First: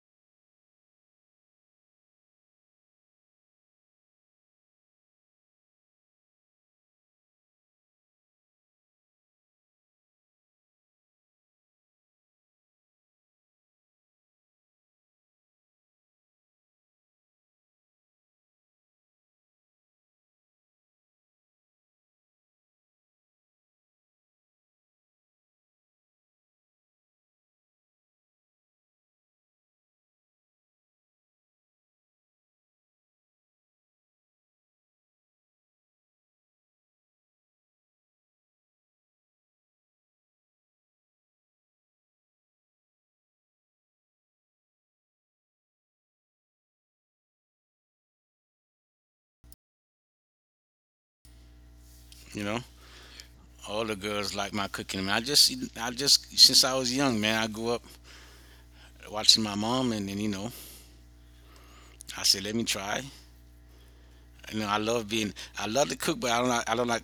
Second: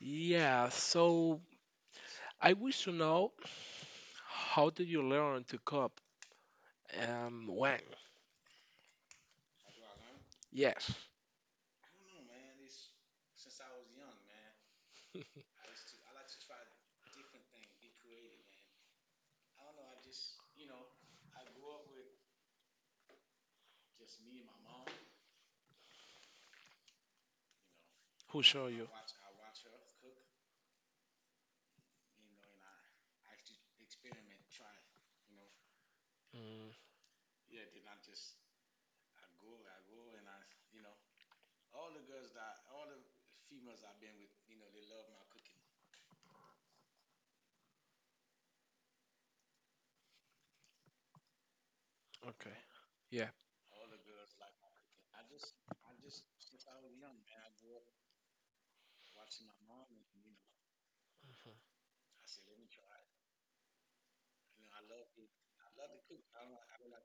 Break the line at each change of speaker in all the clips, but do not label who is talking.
Yeah, so I wish to know how did you learn to cook and when? Yes, who show you? Mm,
You
okay,
know,
yeah.
all the girls like my cooking. Man, I just since I was young, man, I grew up watching my mom, and then you know, I said, let me try. You know, I love to cook, but I don't like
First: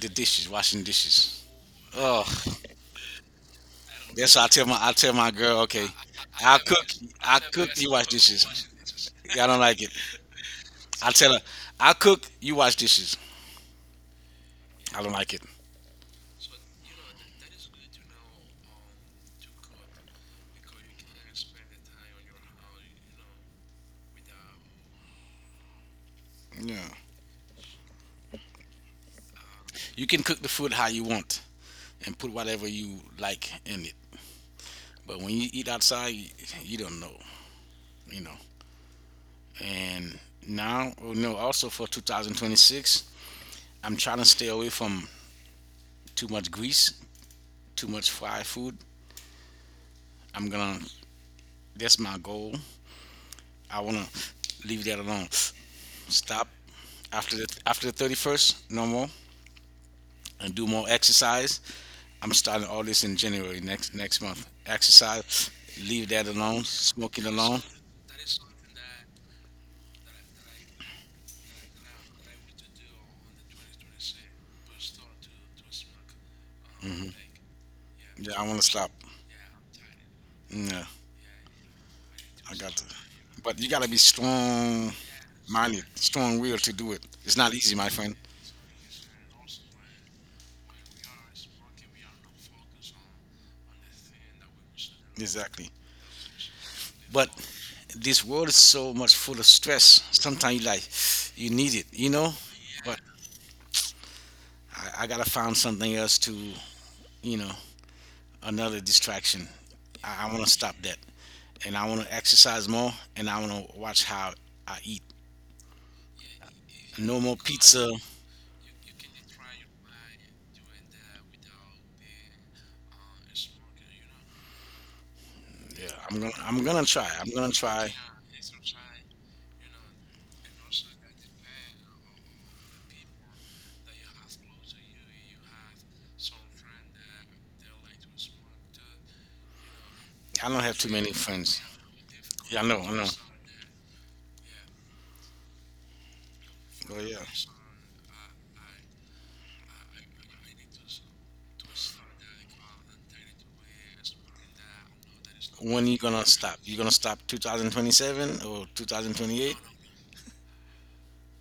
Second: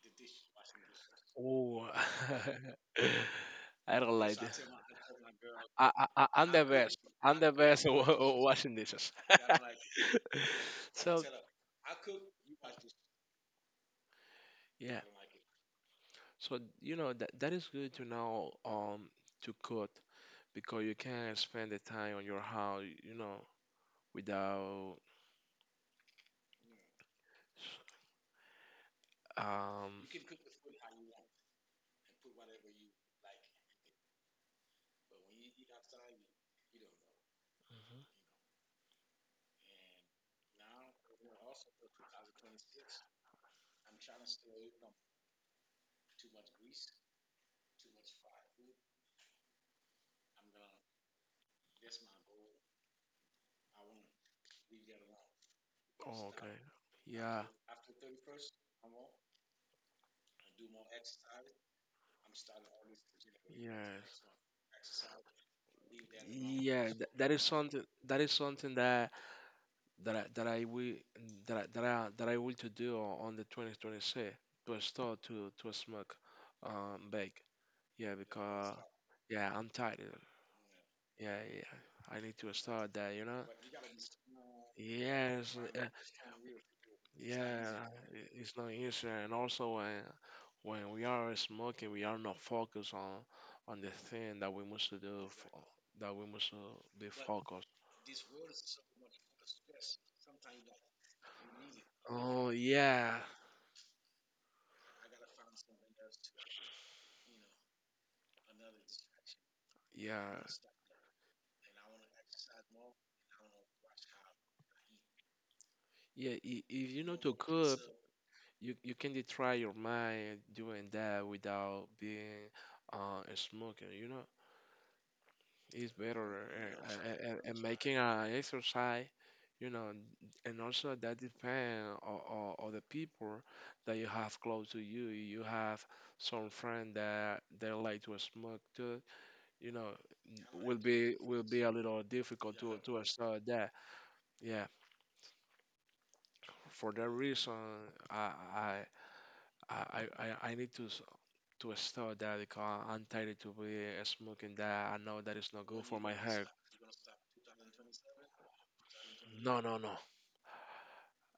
the dishes, washing dishes.
Oh,
Oh,
I don't
that's
like
why
this.
I tell my girl, okay,
I'm
I
the
cook,
best. I'm
I
the
cook,
best
you
at
wash dishes.
washing dishes.
Yeah, I don't like it. I
So,
tell her, I cook, you wash dishes.
yeah.
I don't like it.
So you know that is good to know to cook because you can't spend the time on your house, you know, without
Yeah. You
um.
can cook the food how you want and put whatever you like in it. But when you eat outside, you don't know,
Mhm.
you know. And now, oh no, also for 2026, I'm trying to stay away from too much grease, too much fried food. I'm gonna, that's my goal. I wanna leave that alone.
Oh,
Stop
okay.
after
Yeah.
the 31st, no more, and do more exercise. I'm starting all this in January next
Yes.
next month. Exercise, leave that alone.
Yeah,
Smoking
that is
alone.
something that is something that I, that I will that I, that I, that I will to do on the 2026 to start to smoke bake. Yeah,
Yeah, I wanna
because
stop.
yeah, I'm tired.
Yeah,
Yeah, yeah. I need
I
to
got to.
start that, you know?
But you gotta be strong
Yes,
minded, strong will to do it. It's not
yeah,
easy, my friend.
it's not easy. And also, when we are smoking, we are not focused on the thing that we must to do, fo-
Exactly.
that we must to be
But
focused.
this world is so much full of stress. Sometimes you like you need it, you know.
Oh
But
yeah,
I gotta find something else to, you know, another distraction. I
yeah,
want to stop that, and I want to exercise more, and I want to watch how I eat.
yeah. If you know
No
to
more
cook,
pizza.
you can try your mind doing that without being smoking. You know?
Yeah,
It's better
I'm gonna
and
try.
making a exercise, you know, and also that depends on, on the people that you have close to you. You have some friend that they like to smoke too, you know,
I don't have too many
will
friends.
be a little difficult
Yeah, I know. I
to
know.
start that. Yeah, for
Oh
that
yeah.
reason, I I I I, I need to to a store that it I'm tired to be smoking that I know that it's not good
When you
for my
gonna
health.
stop? You gonna stop 2027 or 2028?
No, no, no.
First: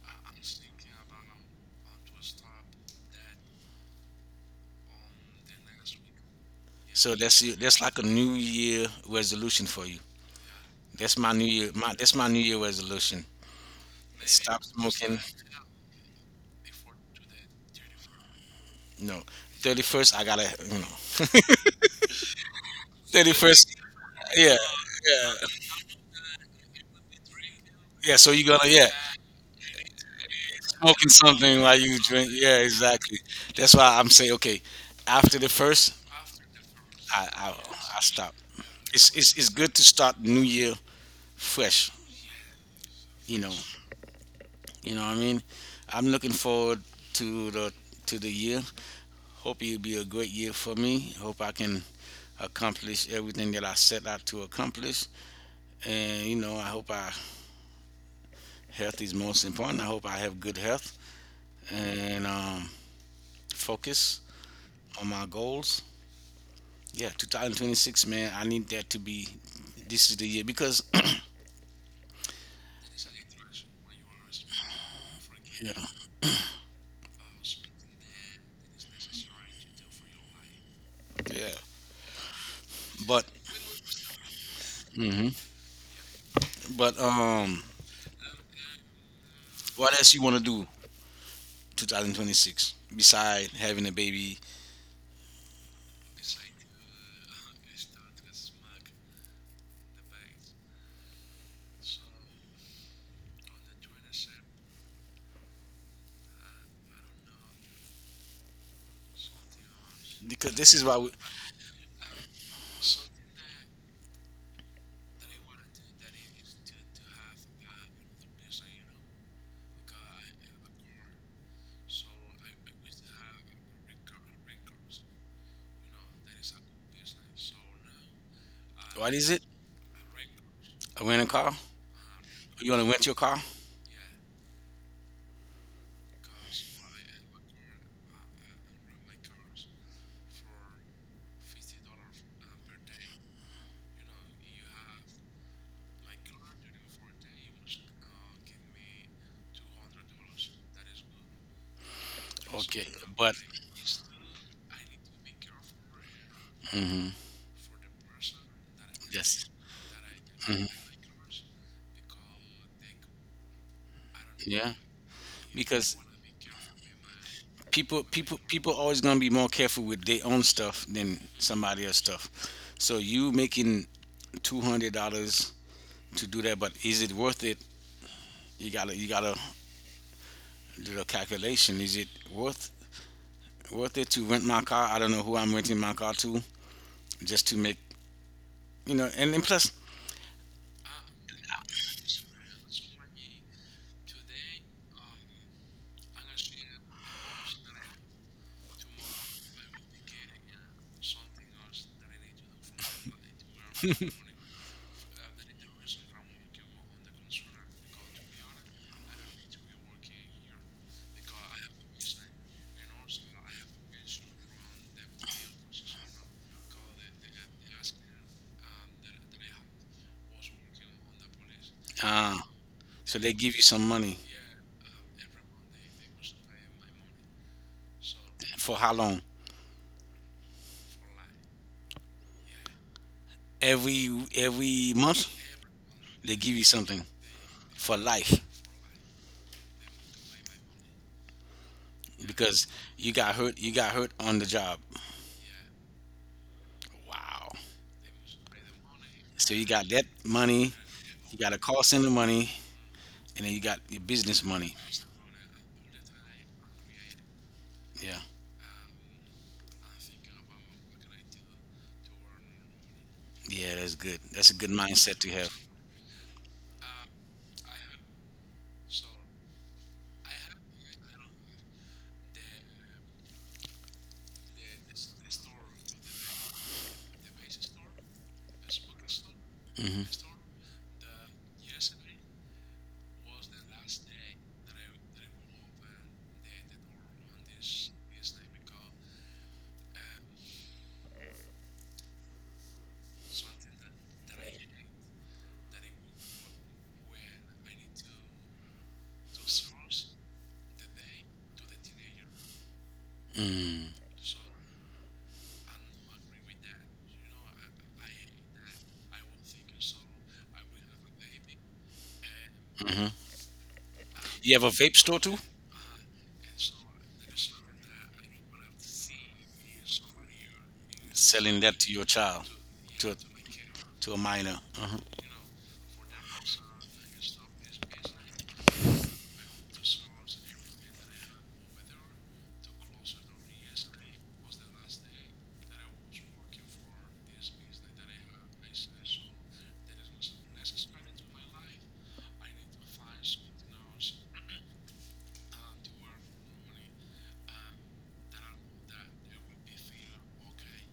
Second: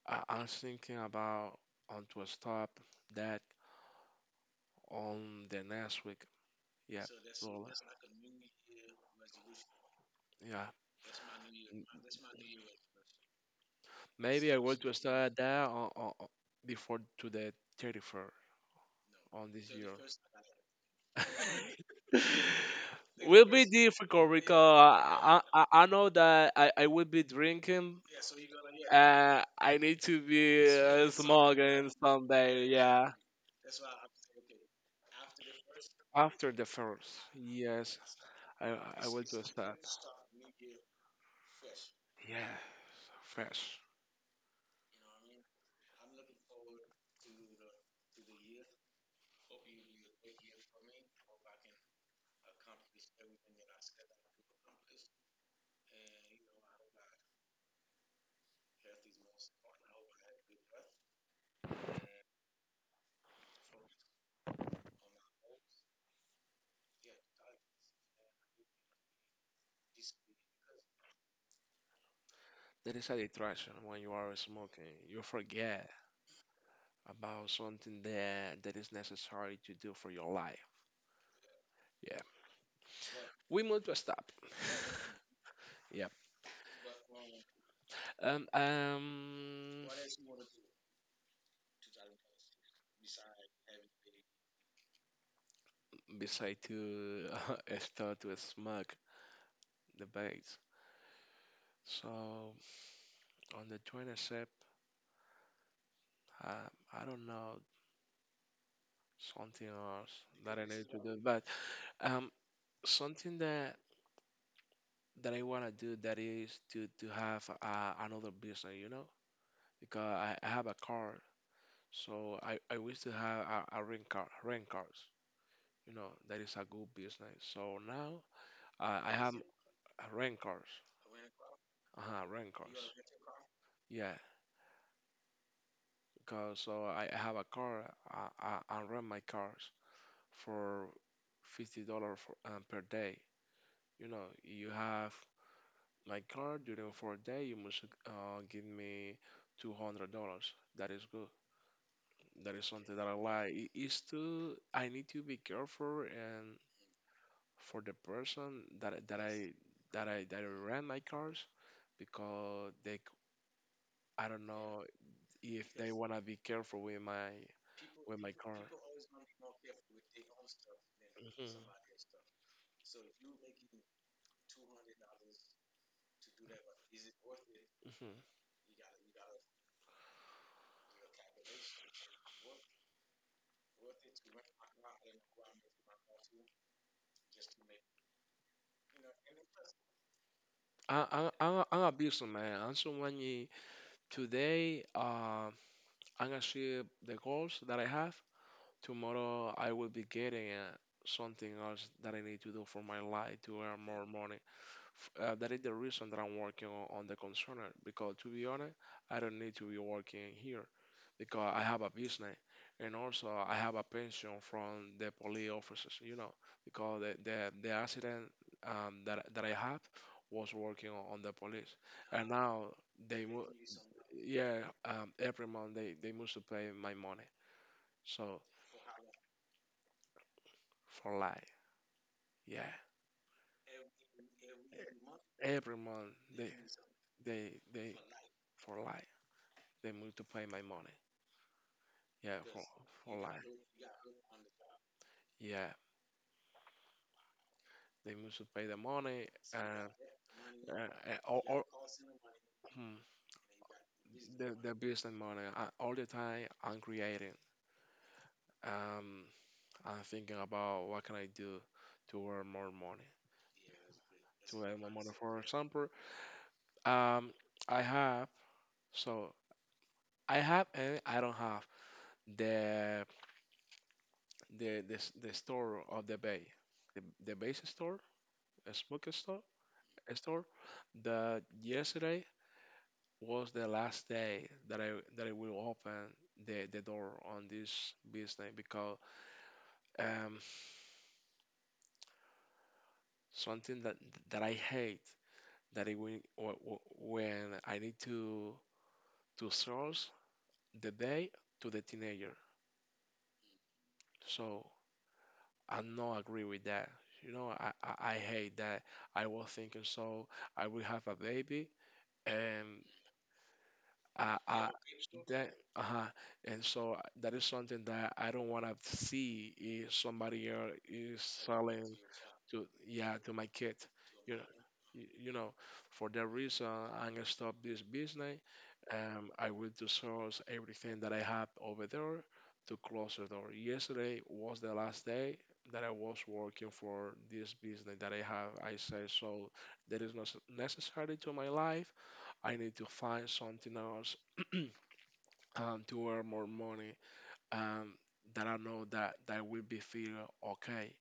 I was thinking about on to stop that on the next week. Yeah.
So that's you.
Well,
That's like a New Year resolution for you.
yeah.
That's my New Year. My that's my New
M-
Year resolution.
Maybe I
Stop
want to
smoking.
start that on- before to the 31st
No,
on this year.
31st. I gotta
will be
31st.
difficult
Yeah,
because
yeah,
I know that I will be drinking.
yeah. So you gonna yeah
I need to be
smoking something while
smoking
you drink. Yeah,
someday. Yeah,
exactly. That's why I'm saying okay. After the first,
after the first.
I I,
Yes,
I stop.
I I
it's,
will
it's
do
it's good
that.
to start new year fresh.
Yeah,
You know,
fresh.
you know what I mean. I'm looking forward to the to the year. Hope it'll be a great year for me. Hope I can accomplish everything that I set out to accomplish. And you know, I hope I health is most important. I hope I have good health and focus on my goals. Yeah, 2026, man. I need that to be. This is the year because
There is a distraction when you are smoking. You
yeah,
forget about something that is necessary to do for your life.
yeah.
Yeah,
But
we move to a stop.
hmm
Yeah.
but
Um, um,
what else you want to do? 2026 beside having a baby
beside to start to smug debates. So on the 27th, um, I don't know something else
because
that I
this is
need to
why we,
do, but um, something that I wanna do that is to have another business, you know, because I have a car, so I wish to have a rent car, rent cars, you know, that is a good business. So now I
what is
have
it
a rent cars.
a rental car
Uh-huh, rent
you want
cars.
to rent your car
Yeah, because so I have a car. I rent my cars for $50 for per day. You know, you have my car during for a day. You must give me $200. That is good. That is
okay
something that I
but
like. It is to I need to be careful and
mhm,
for the person
yes
that I rent my cars because they I don't
yeah
know if they
because
wanna be careful
people
with my
people
car.
people always gonna be more careful with their own stuff than
Mhm.
somebody else's stuff so you making $200 to do that but is it worth it
Mhm.
you gotta did a calculation. Is it worth it to rent my car? I don't know who I'm renting my car to, just to make you know. And then plus,
I'm, I'm a business man. I'm someone you, today, I'm gonna see the goals that I have. Tomorrow, I will be getting something else that I need to do for my life to earn more money. That is the reason that I'm working on the concerner because to be honest, I don't need to be working here because I have a business and also I have a pension from the police officers, you know, because the accident that I had was working on the police and
uh,
now
so
they
they
move,
give you some money
yeah, every month they must to pay my money. So
for how long?
for life, yeah.
Every every month
Every month
they give you something
they
for life
for life they multiply my money. Yeah,
because you
for
got
life.
hurt. You got hurt on the job.
Yeah,
Wow.
they multiply the money
So you got that
and
money. You got
all
a call center money,
hmm,
and then you got your business
the
money.
business money. I, all the time I'm creating.
Yeah.
Um, I'm thinking about what can I do to earn more money.
Yeah, that's good. That's a
To
good
earn more money.
mindset to
For
have.
example, um, I have so. I have and I don't have the the, the store of the bay, the base store, a smoke store,
Mm-hmm.
a store. The yesterday was the last day that I will open the door on this business because um something that I hate that it when when I need to source the day to the teenager.
Mm-hmm.
So I not agree with that. You know, I hate that. I was thinking so I will have a baby and
Mm-hmm. You
I
have a vape store too?
that uh-huh and so that is something that I don't want to see if somebody else is
Selling that
selling
to your child,
to yeah
to a,
to my kid,
to a
you know,
minor. Uh,
you know, for that reason, I'm gonna stop this business. Um, I will source everything that I have over there to close the door. Yesterday was the last day that I was working for this business that I have. I say so that is not necessary to my life. I need to find something else, to earn more money, and that I know that that will be feel okay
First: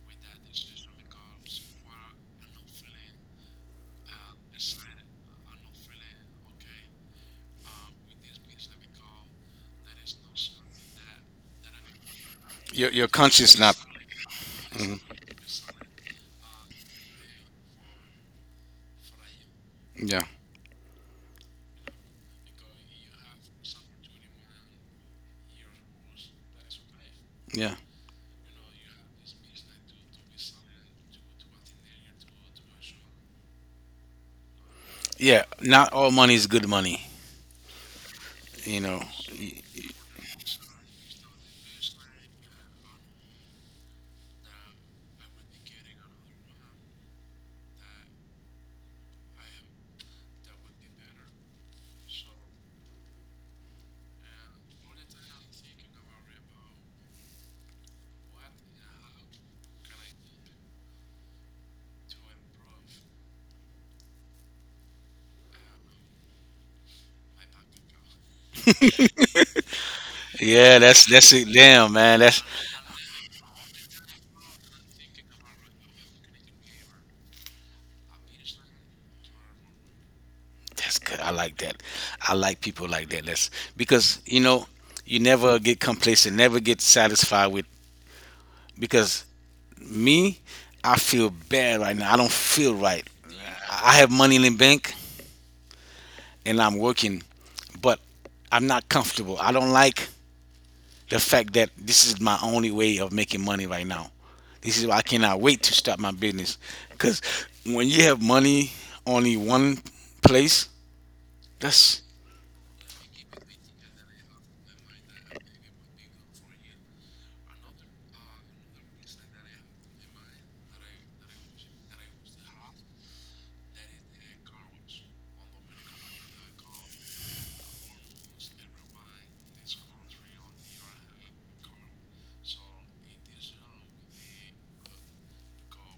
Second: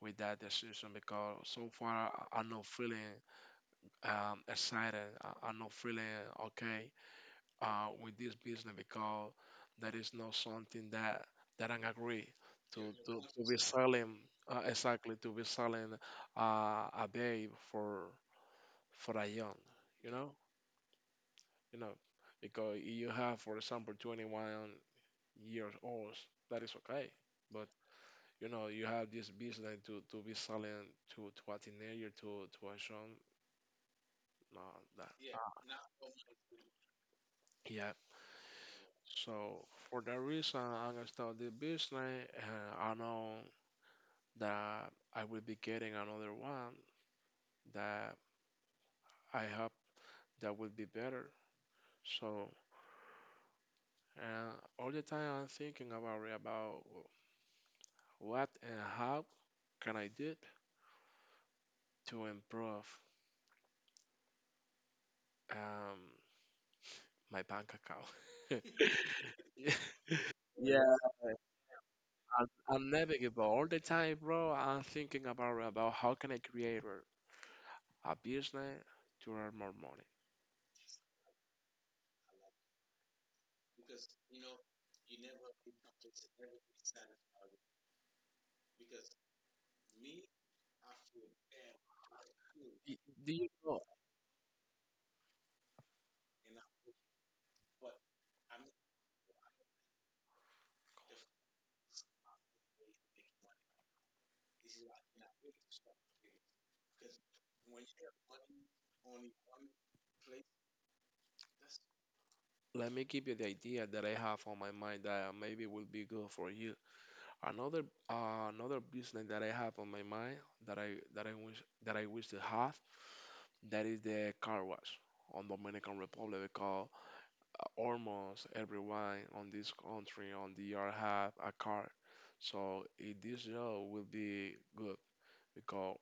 with that decision because so far I'm not feeling excited. I'm not feeling okay with this business because that is not something that I agree
your
to be
conscience not.
selling
Mhm.
exactly to be selling a babe for a young, you
Yeah,
know, you know. Because you have, for example, 21 years old, that is okay. But
yeah,
you know, you have this business to be selling to a teenager, to a son, no, that,
yeah. Not all money is good money.
yeah.
You know.
So for that reason, I'm gonna start the business, and I know that I will be getting another one that I hope that will be better. So, and all the time I'm thinking about it, about what and how can I do to improve um, my bank account. I'm,
Yeah, that's it. Damn, man,
I'm navigable all the time, bro. I'm thinking about how can I create a business to earn more money.
that's good. I like that. I like people like that. That's because you know you never get complacent, never get satisfied with because me, I feel bad right now. I don't feel right.
Do you know?
I have money in the bank and I'm working, but I'm not comfortable. I don't like the fact that this is my only way of making money right now. This is why I cannot wait to start my business. Because when you have money only one place, that's
Let me give you the idea that I have on my mind that maybe will be good for you. Another another business that I have on my mind that I wish to have that is the car wash on Dominican Republic. Almost everyone on this country on the year have a car. So it, this year will be good because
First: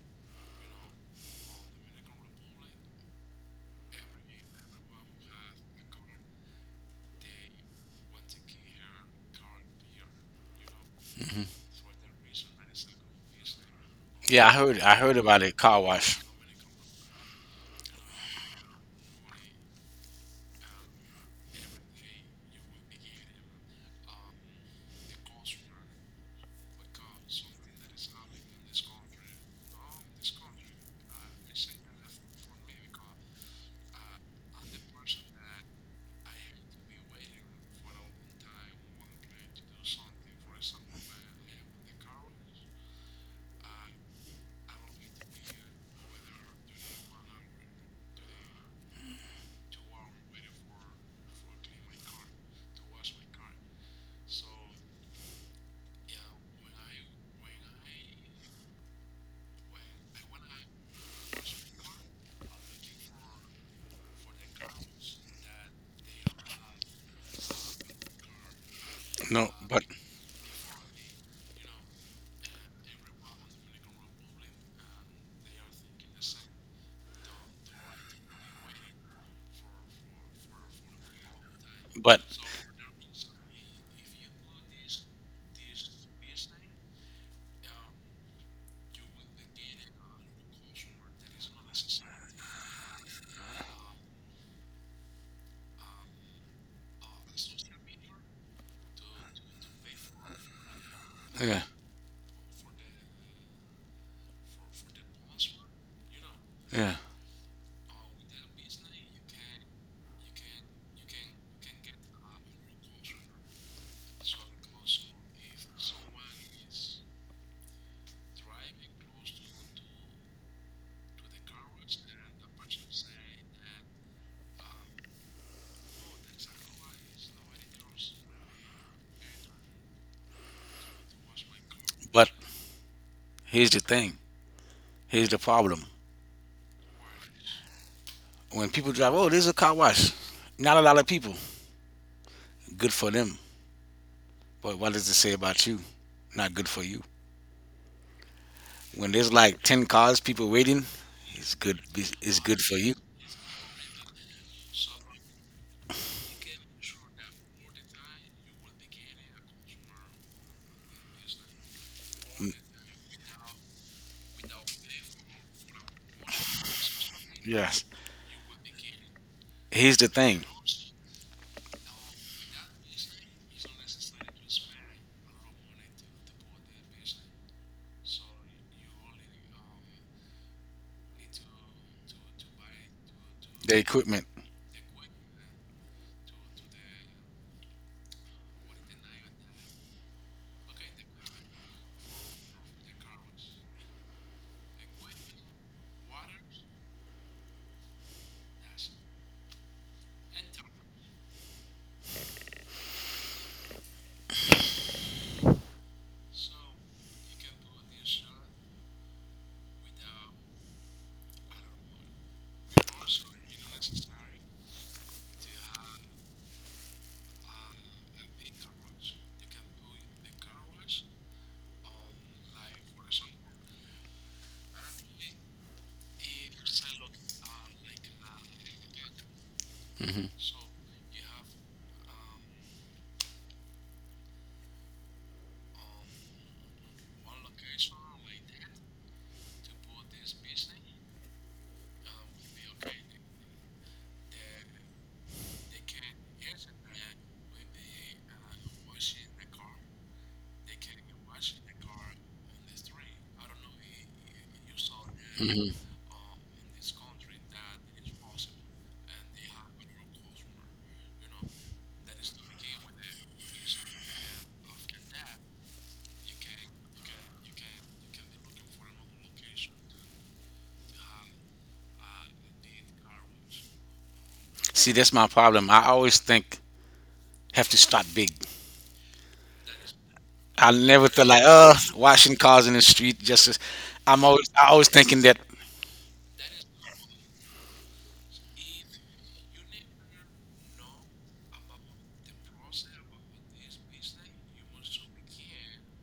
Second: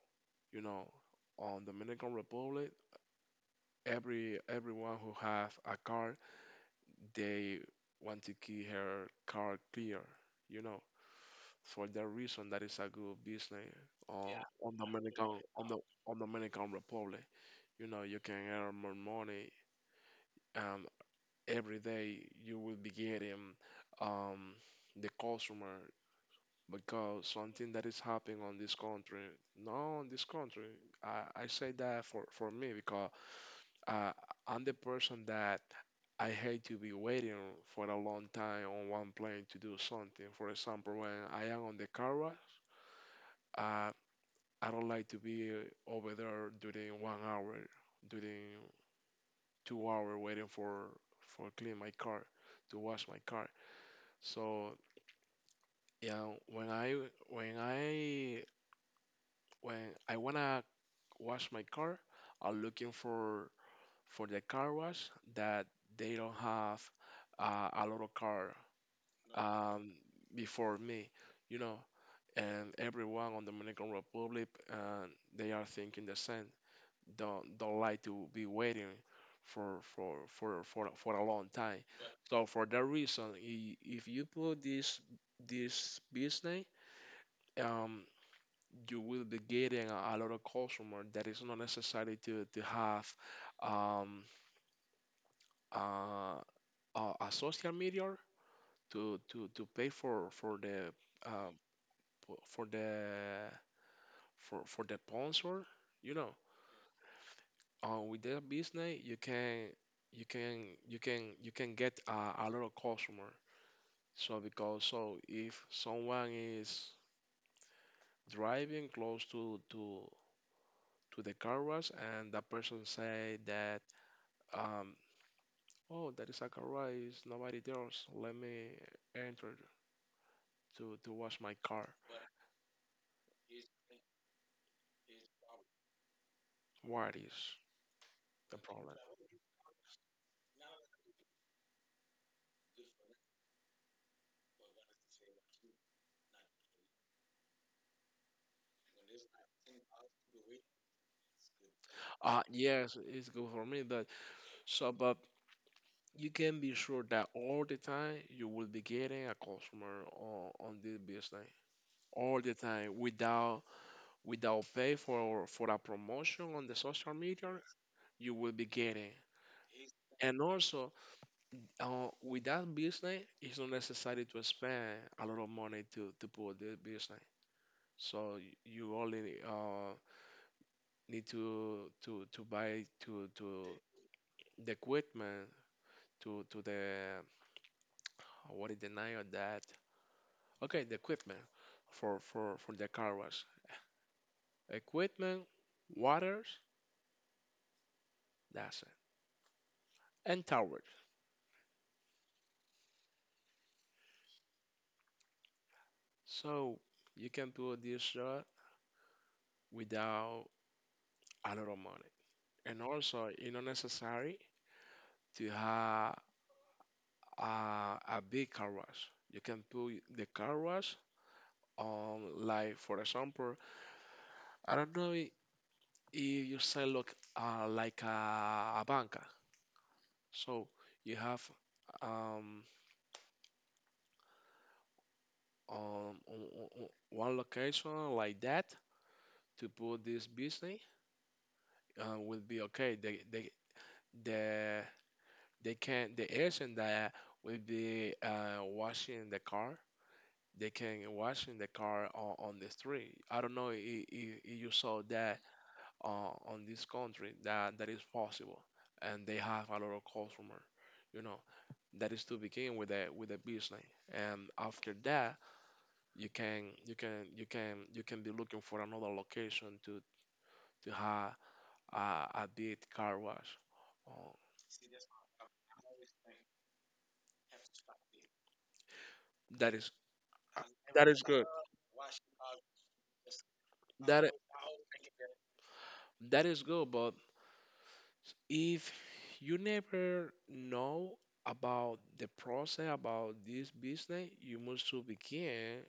you know on Dominican Republic everyone who have a car they want to keep her car clear, you know. For that reason that is a good business on
yeah.
on
I heard
Dominican
about it.
on the
Car
on
wash.
Dominican Republic. You know, you can earn more money. Um, every day you will be getting um, the customer because something that is happening on this country, no, on this country, I say that for me because uh, I'm the person that I hate to be waiting for a long time on one plane to do something. For example, when I am on the car wash, uh, I don't like to be over there during 1 hour, during 2 hour waiting for clean my car, to wash my car. So yeah, when I when I when I wanna wash my car, I'm looking for the car wash that they don't have a lot of car
No, but
um, before me, you know. And everyone on Dominican Republic, they are thinking the same. Don't like to be waiting for a long time.
But
So for that reason, if you put this business, um you will be getting a lot of customer that is not necessary to have um, uh, a social media to pay for the
yeah,
uh, for the for the sponsor, you know,
yeah.
with that business you can you can get a lot of customer. So because so if someone is driving close to the car wash and that person say that um, oh, that is a garage. Nobody there. So let me enter to wash my car.
But here's the thing. Here's the problem.
What is
When
the
people
problem?
drive, oh, there's a car wash. Not a lot of people. Good for them. But what does it say about you? Not good for you. When there's like ten cars, people waiting, it's good. It's good for you.
Yes, it's good for me that. So, but you can be sure that all the time you will be getting a customer on this business all the time without without pay for a promotion on the social media
Yes.
you will be getting.
Here's the thing.
And also, with that business, it's not necessary to spend a lot of money to put this business. You only need to buy to
The equipment.
the equipment to the what is the name of that? Okay, the equipment for the car wash. Equipment, waters, that's it, and towers. So you can do this job without a lot of money, and also it's not necessary to have a big car wash. You can put the car wash on, like for example, I don't know I- if you say look like a banker. So you have um, on one location like that to put this business will be okay. They the they can the agent that will be washing the car. They can washing the car on the street. I don't know if you saw that
Hmm.
on this country that that is possible, and they have a lot of customer, you know. That is to begin with a business, and after that, you can be looking for another location to have a, a big car wash. Uh,
See, that's my problem. I always think have to start big.
that is
I never
that
feel
is
like,
good.
washing cars in the street. Just, as-
That
I always thinking that.
that is good, but if you never know about the process about this business, you must to begin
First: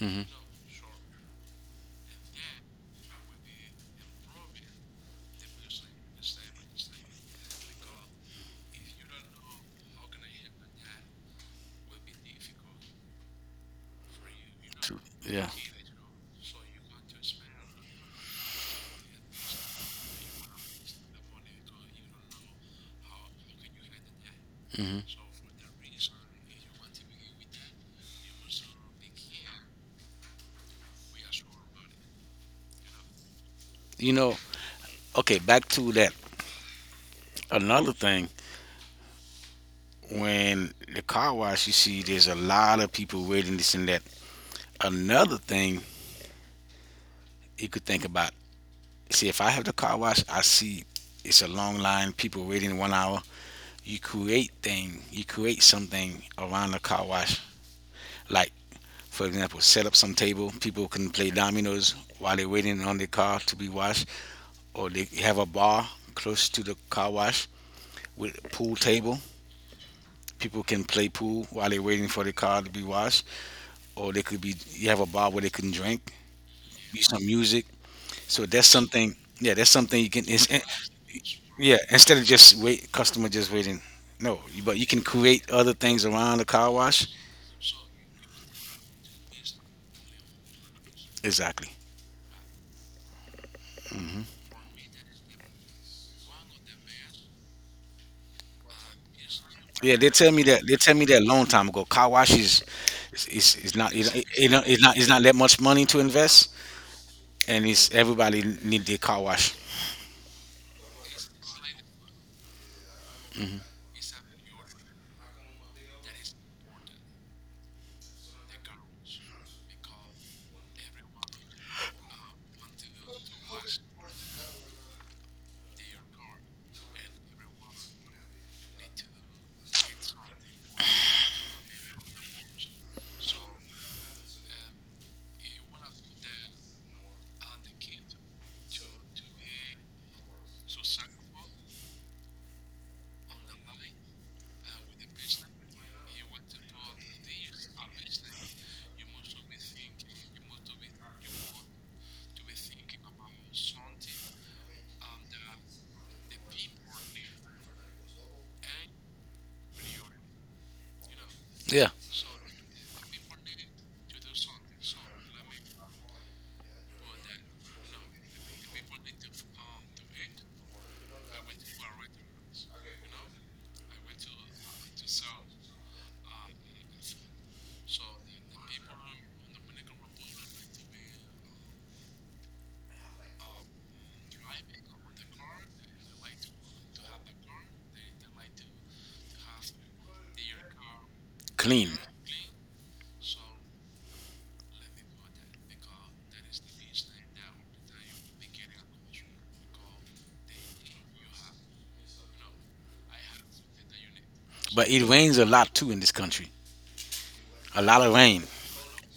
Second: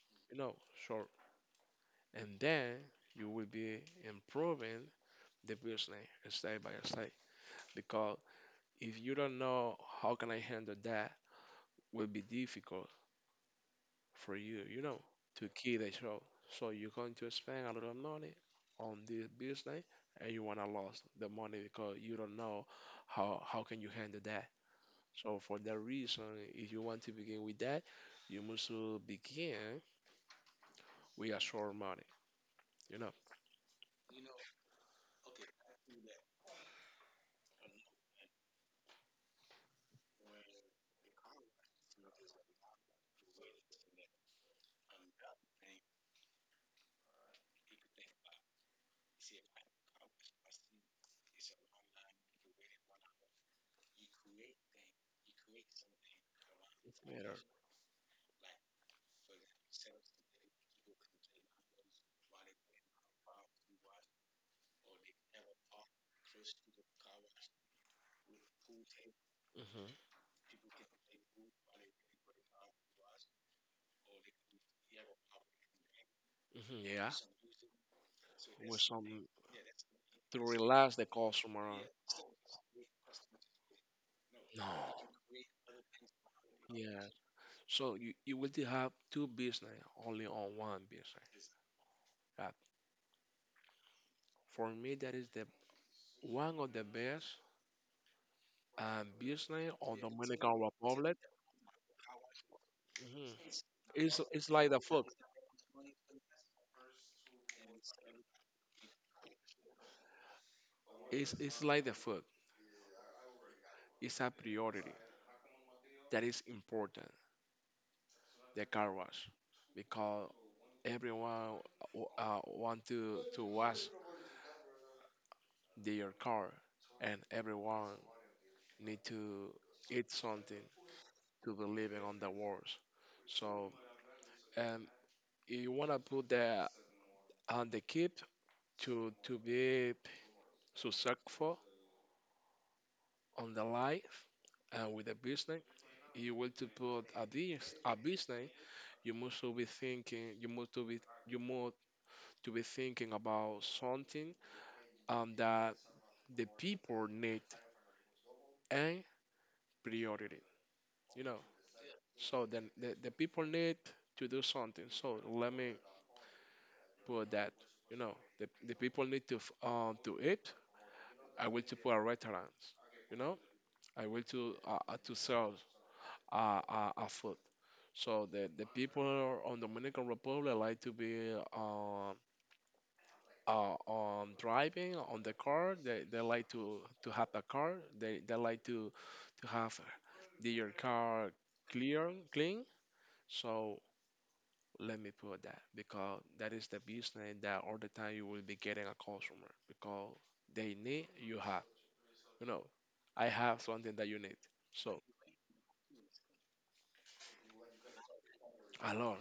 Mhm.
you know, so and then you will be improving the business step by step because if you don't know how can I handle that, will be difficult for you, you know,
Yeah.
to keep the show. So you're going to spend a lot of money on this business and you wanna lose the money because you don't know how can you handle that.
Mm-hmm.
So for that reason, if you want to begin with that, you must begin with a short money, you know.
You know. Okay. Back to that. Another thing when the car wash, you see there's a lot of people waiting this and that. Another thing you could think about, see if I have the car wash, I see it's a long line, people waiting 1 hour. You create thing, you create something around the car
Better.
wash. Like for example, set up some table, people can play dominoes while they're waiting on their car to be washed, or they have a bar close to the car wash with a pool table.
Hmm.
People can play pool while they're waiting for the car to be washed or they could be you have a bar where they can drink,
Hmm,
be
yeah.
some music. So that's
With some
something. Yeah, that's something you can.
to
It's, eh,
relax the customer.
yeah, instead of just wait, customer just waiting. No, you- but you
No.
can create other things around the car
Yeah.
wash.
So you will to have two business only on one business.
Exactly.
Uh, for me, that is the one of the best business
Yeah,
on
they tell me
Dominican
that. They tell me
Republic.
that a long time ago.
Mhm.
Is
It's
it not
like the food.
it's not that much money to invest, and it's everybody need their car wash.
It's like the food. It's a priority that is important. The car wash, because everyone want to wash their car, and everyone need to eat something to be living on the world. So, um, you wanna put the on the kid to be successful on the life and with the business. You want to put a business. You must to be thinking. You must to be thinking about something that the people need and priority, you know.
Yeah,
So then the people need to do something. So let me put that, you know, the people need to to eat. I will to put a restaurant, you know. I will to sell food. So the people on Dominican Republic like to be driving on the car. They like to have a car. They like to have their car
clean.
clear clean. So let me put that because that is the business that all the time you will be getting a customer because they need you have. You know, I have something that you need.
But
So
it rains a lot too in this country. A lot of rain.
a lot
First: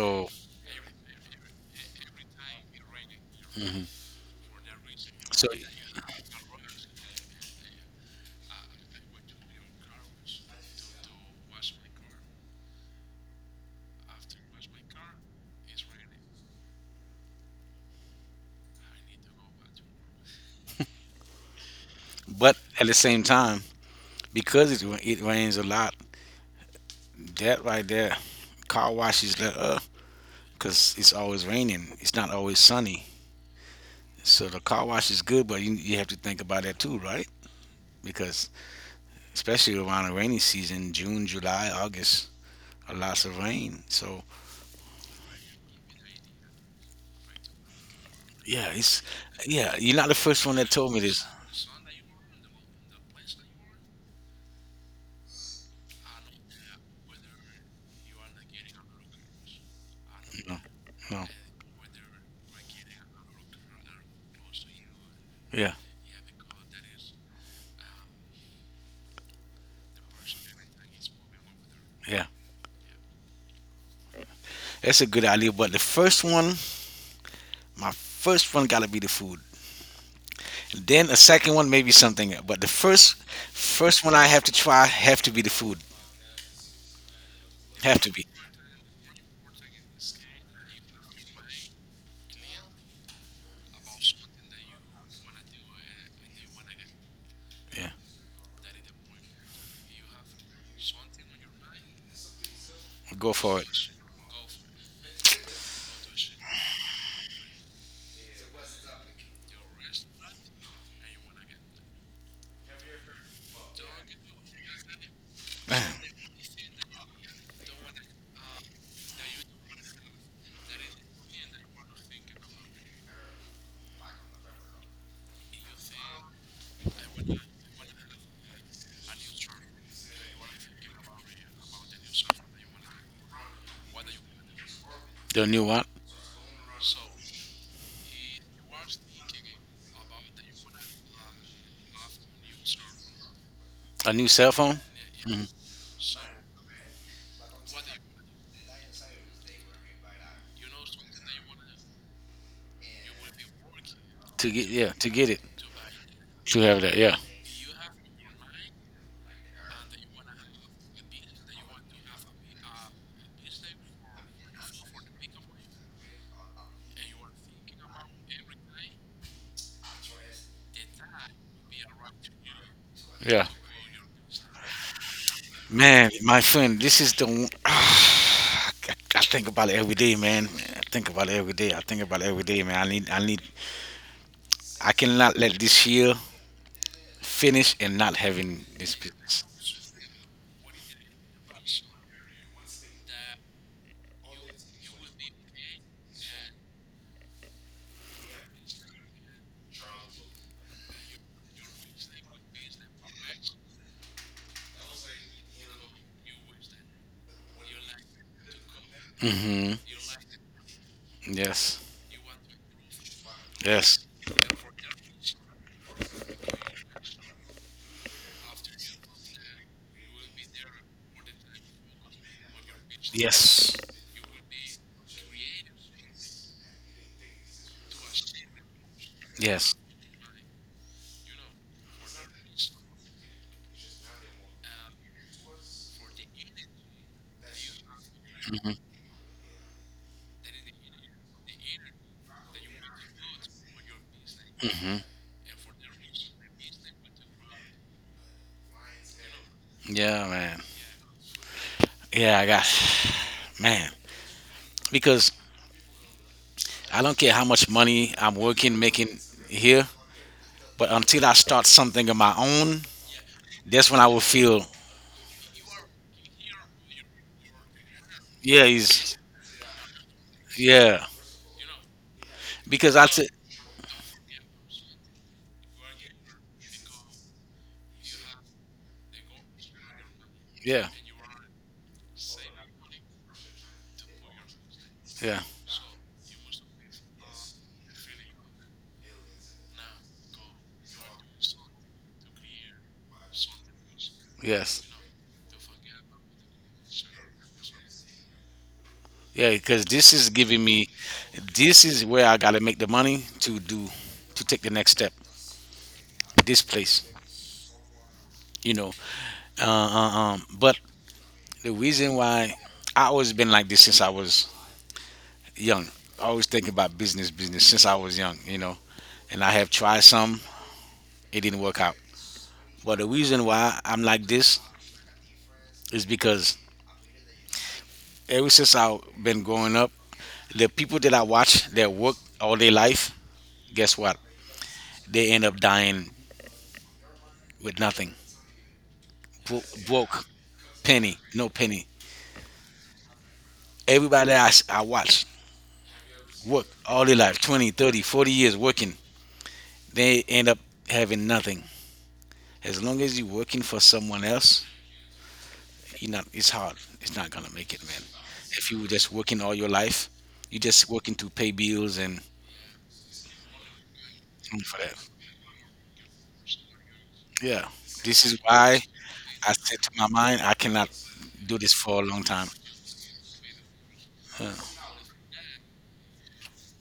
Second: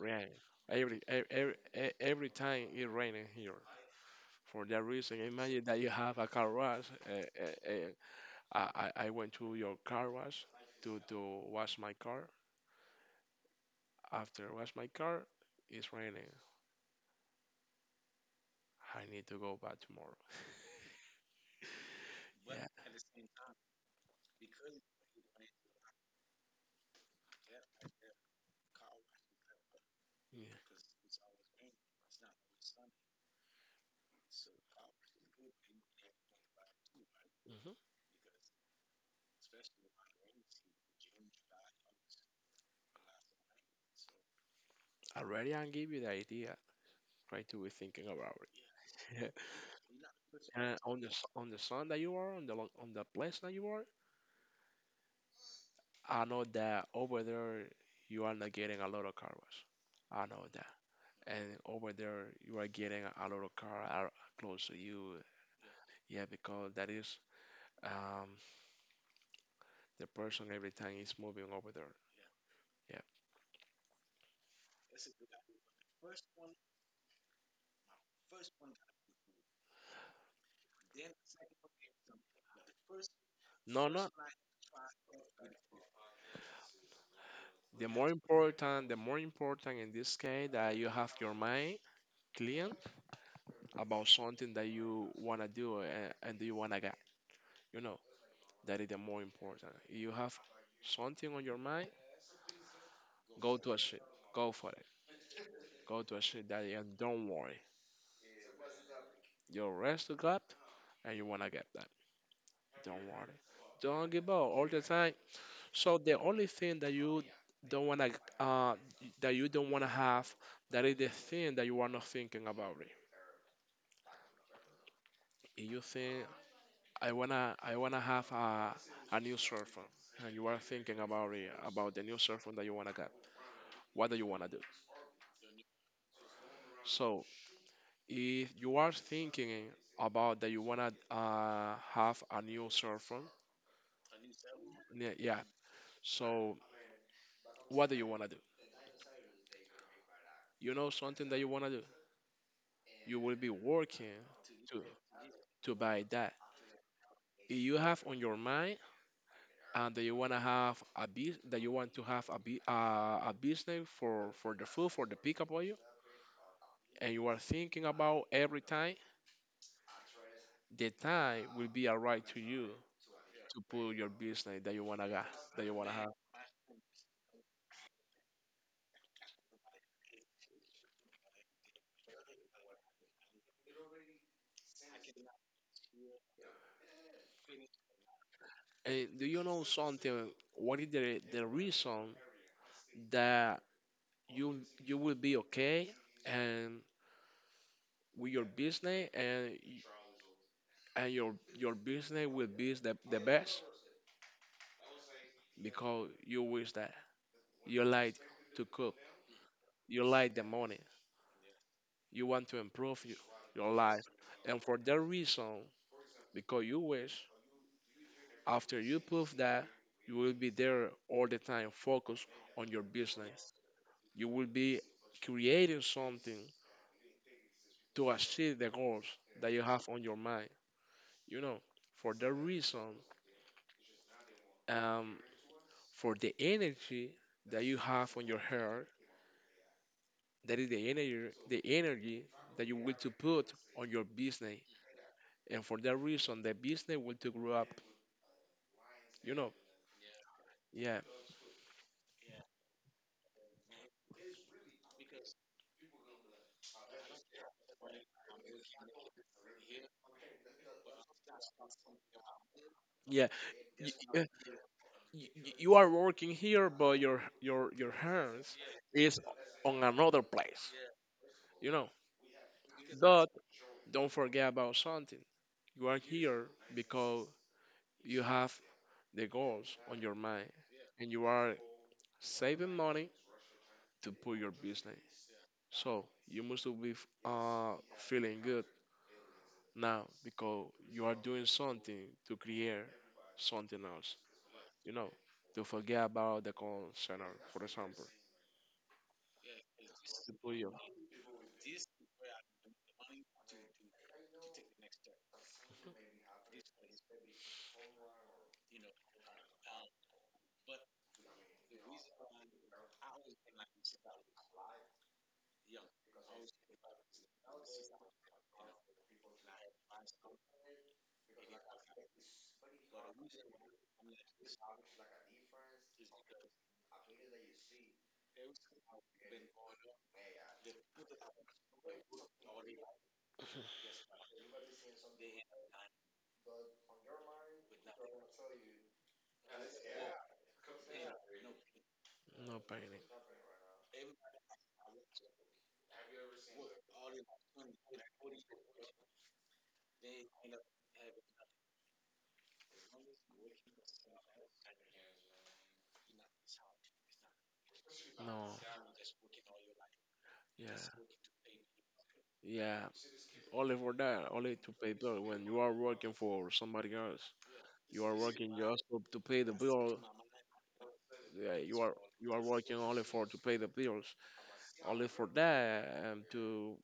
rain. Every time it raining here. For that reason,
so,
imagine that you have a car wash. I went to your car wash to wash my car. After wash my car, it's raining. I need to go back tomorrow.
but
Yeah.
at the same time, because it rains a lot, that right there, car washes is up cause it's always raining. It's not always sunny. So the car wash is good, but you have to think about that too, right?
Yeah.
Because especially around the rainy season, June, July, August, a lots of rain. So
Already, I give you the idea. Try to be thinking about
yeah, it's
it.
yeah. You're not the first one that
And
told
on
me
the
this.
on the sun that you are, on the on the place that you are, I know that over there you are not getting a lot of car wash. I know
No,
that.
no.
And over there you are getting a lot of car are close to you.
Yeah,
Yeah, because that is um the person every time is moving over there.
yeah.
Yeah.
That's a good idea. But the first one, my first one gotta be the food. Then a second one maybe something. But the first
No,
first
no.
one I have to try have to be the food. Have to be.
The more important in this case that you have your mind clean about something that you wanna do and you wanna get. You
Yeah.
know that is the more important. You have something on your mind,
Go
go
for it.
to a shit, go for it, go to a shit that and don't worry. You rest to God and you wanna get that. Don't worry. Don't give up all the time. So the only thing that you don't wanna uh that you don't wanna have that is the thing that you are not thinking about it. If you think I wanna have a new cell phone. And you are thinking about it, about the new cell phone that you wanna get. What do you wanna do?
The new what?
So if you are thinking about that you wanna have a new cell phone,
A new cell phone?
yeah. Yeah. So what do you wanna do? You know something that you wanna do. You will be working
To get
to
yeah, to get it.
to buy that.
To have that, yeah.
If you have on your mind and that you wanna have a bus that you want to have a bu- a business for the food for the pickup and you are thinking about every time, the time will be alright to you
Yeah.
to put your business that you wanna got, that you wanna have.
Man, my friend, this is the one. I think about it every day, man. I think about it every day. I think about it every day, man. I need, I cannot let this year finish and not having this
And do you
business.
know something? What is the reason that you will be okay and with your business and your business will be the best because you wish that you like to cook,
Hmm.
you like the money,
Yes,
you want to improve you, your
yes,
life, and for that reason, because you wish after you prove that, you will be there all the time, focused on your business.
yes,
You will be creating something to achieve the goals that you
yes.
have on your mind. You know, for that reason, um, for the energy that you have on your hair, that is the energy that you will to put on your business. And for that reason, the business will to grow up. You know,
Yeah, man.
yeah,
Yeah, I got, man. Because I don't care how much money making here, but until I start something of my own,
yeah.
that's when I will feel,
You are working here, but your hands
yeah,
is
he's,
on another place.
yeah.
You know,
Because I
but
said,
don't forget about something. You are here because you have the goals on your mind,
yeah.
and you are saving money to put your business.
Yeah.
So you must to be feeling good now because you are doing something to create something else.
Yes.
You know, to forget about the call center, for example,
Yeah. Because this is
to put
giving
your
me, this is where I gotta make the money to do, to take the next step. This place, you know. But the reason why I always been like this since I was young. I always think about business, business since I was young, you know. And I have tried some, it didn't work out. But the reason why I'm like this is because ever since I've been growing up, the people that I watch that work all their life, guess what? They end up dying with nothing. Bo- broke, penny, no penny.
no pain.
Everybody I watch work all their life 20, 30, 40 years working. They end up having nothing. As long as you're working for someone else, you're not, it's hard. It's not going to make it, man.
No.
If you were just working all your life, you're
Yeah.
just working to pay bills
Yeah. Only for that. Only
and
to
for
pay
that.
bill. When you are working for somebody else,
Yeah.
you are
This is
working just
why
for, to pay the
I said to
bill.
my mind, I cannot
Yeah,
do this for a long
you are
time.
working only for to pay the bills.
Yeah.
Only for that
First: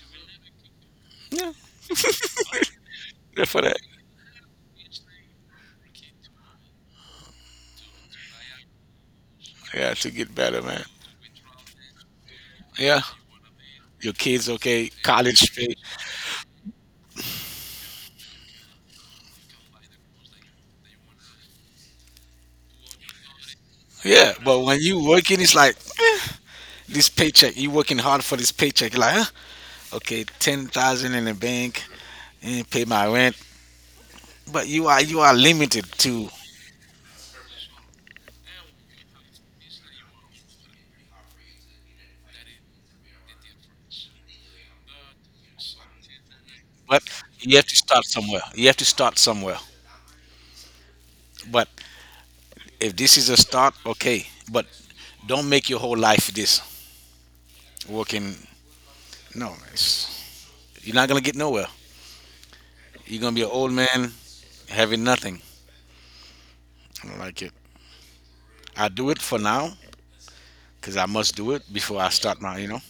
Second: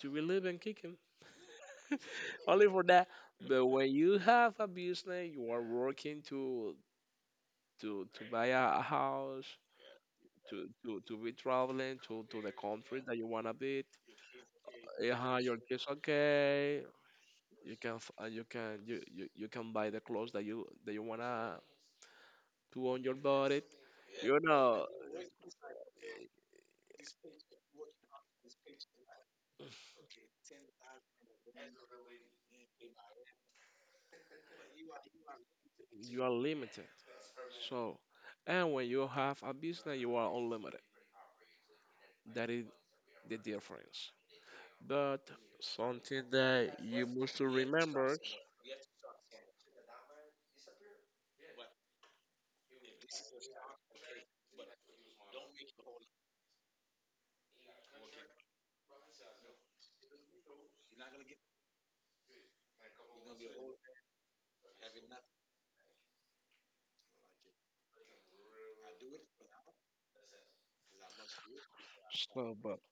to relieve and kicking.
Yeah.
Only for that.
Yeah, for
But
that.
when you have a business, you are working to buy a house.
Yeah, to get better, man.
To be traveling to the
Yeah.
country that you wanna be.
Your kids, okay.
Yeah,
College
your
pay.
kids okay. You can you can you you can buy the clothes that you wanna put on your body.
Yeah,
You
but when
know,
you working, it's like eh, this paycheck. You working hard for this paycheck. You're like, huh? Okay, 10,000 in the bank, and pay my rent. But you are limited
you are
to.
limited. So, and when you have a business, you are unlimited. That is the difference. But something that you
But
must to
you have to start
remember.
somewhere. You have to start somewhere. But if this is a start, okay. But don't make your whole life this working. No, man, it's, you're not gonna get nowhere. You're gonna be an old man having nothing. I don't like it. I do it for now because I must do it before I start
So,
my. You
but
know.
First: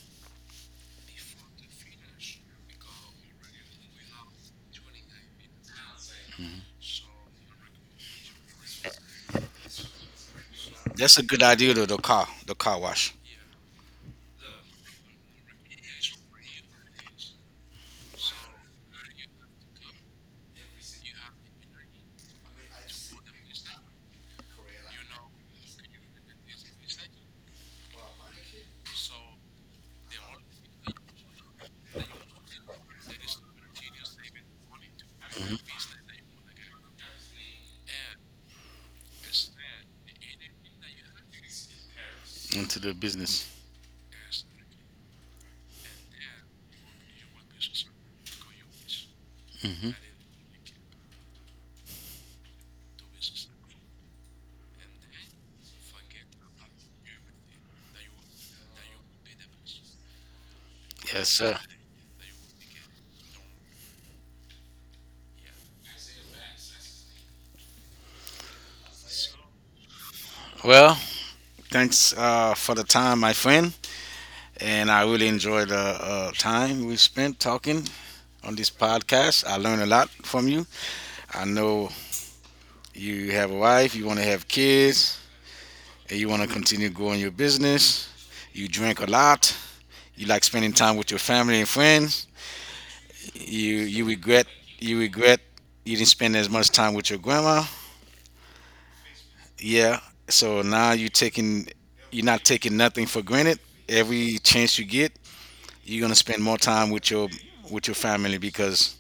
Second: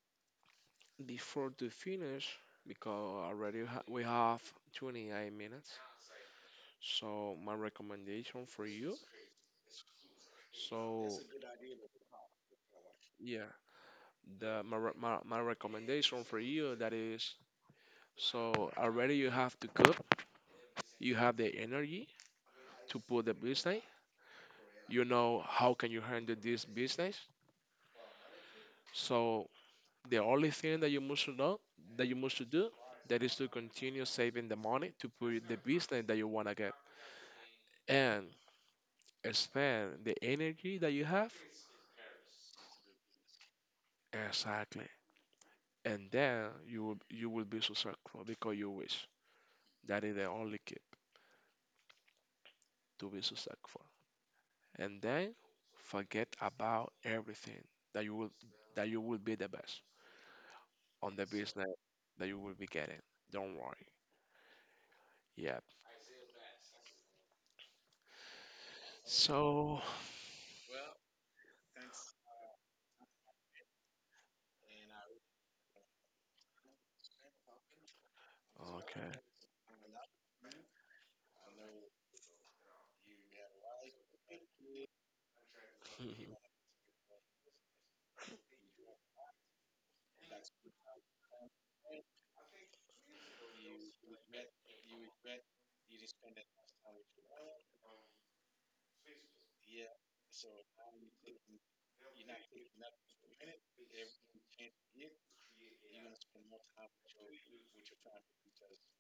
before to finish, because we have 28 minutes. So, my recommendation for you. So,
That's a good idea though, the car wash
yeah. The my recommendation for you that is so already you have to cook you have the energy to put the business you know how can you handle this business so the only thing that you must to know that you must to do that is to continue saving the money to put the business that you want to get and spend the energy that you have
into the business.
exactly and then you will be successful because you wish
Hmm.
that is the only key to be successful and then forget about everything that you will that you will be the best on the
Yes, sir.
business that you will be getting. Don't worry. Yeah. So
Well, thanks for the time, my friend, and I really enjoyed the time we spent talking on this
okay.
podcast. I learned a lot from you. I know you have a wife, you want to have kids, and you want to continue growing your business. You drink a lot. You like spending time with your family and friends. You you regret you regret you didn't spend as much time with your grandma. Yeah. So now you're not taking nothing for granted. Every chance you get, you're gonna spend more time with your family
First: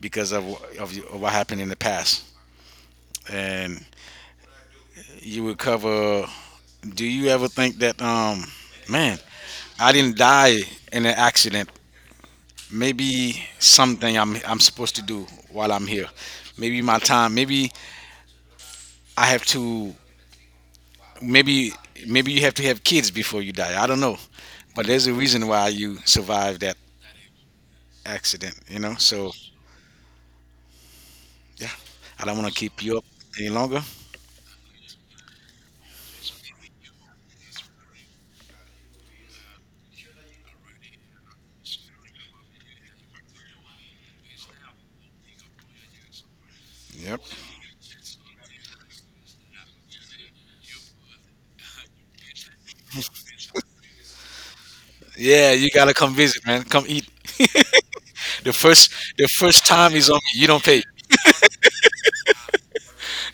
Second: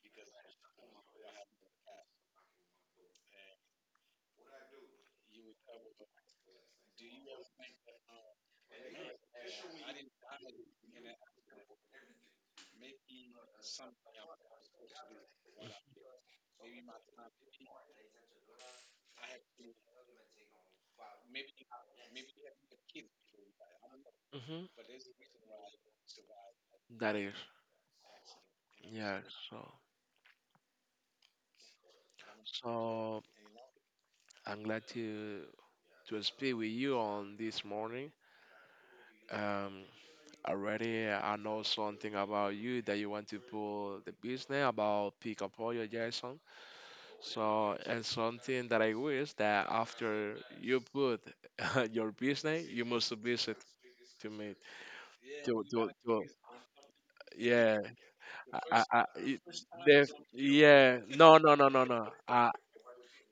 because of wh- of, y- of what happened in the past. And you would cover. Do you ever think that, man, I didn't die in an accident. Maybe something I'm supposed to do while I'm here. Maybe my time. Maybe I have to. Maybe maybe you have to have kids before you die. I don't know.
Hmm.
But there's a reason why you survived that
That is
accident, you know?
yeah.
So,
So
yeah, I don't want to keep you up
so
any longer.
I'm glad to speak with you on this morning. Um, already I know something about you that you want to pull the business about pick up all your Jason.
Yep.
So, and something that I wish that after you put your business, you must visit to me.
Yeah,
To,
you
to,
gotta come
to,
visit, man. Come eat.
yeah, I, I, I,
The
it-
first time
the,
he's on me, you don't pay.
yeah, no.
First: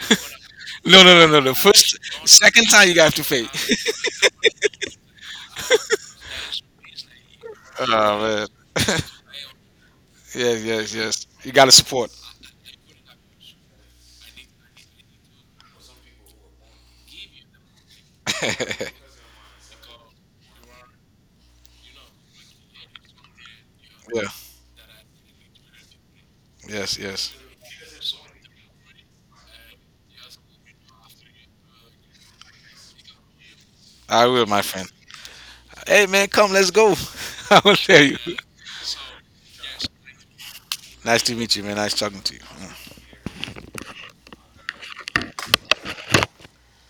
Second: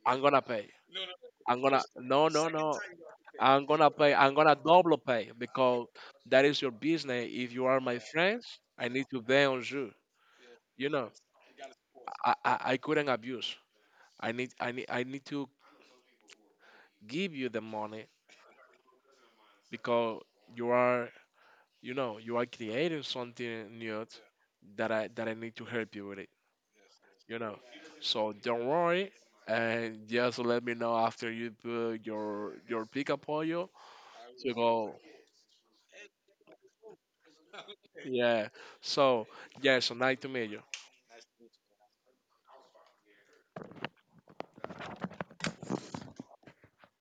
I'm gonna pay.
No, no, no, no. The
I'm gonna,
first, second
no.
time you have to pay.
I'm gonna pay. I'm gonna double pay because that is your business. If you are my friends,
oh
I
man.
need to bet on you.
yes,
You
yes,
know,
yes. You gotta support.
I couldn't abuse. I need to give you the money
yeah.
because you are you know you are creating something new that I need to help you with it.
Yes, yes.
You know, so don't worry and just let me know after you put your pickup oil
I will,
to
my friend.
go.
Hey man, come, let's go. I will tell you.
Yeah. So yeah. So nice to meet you.
Nice to meet you, man. Nice talking to you. Mm.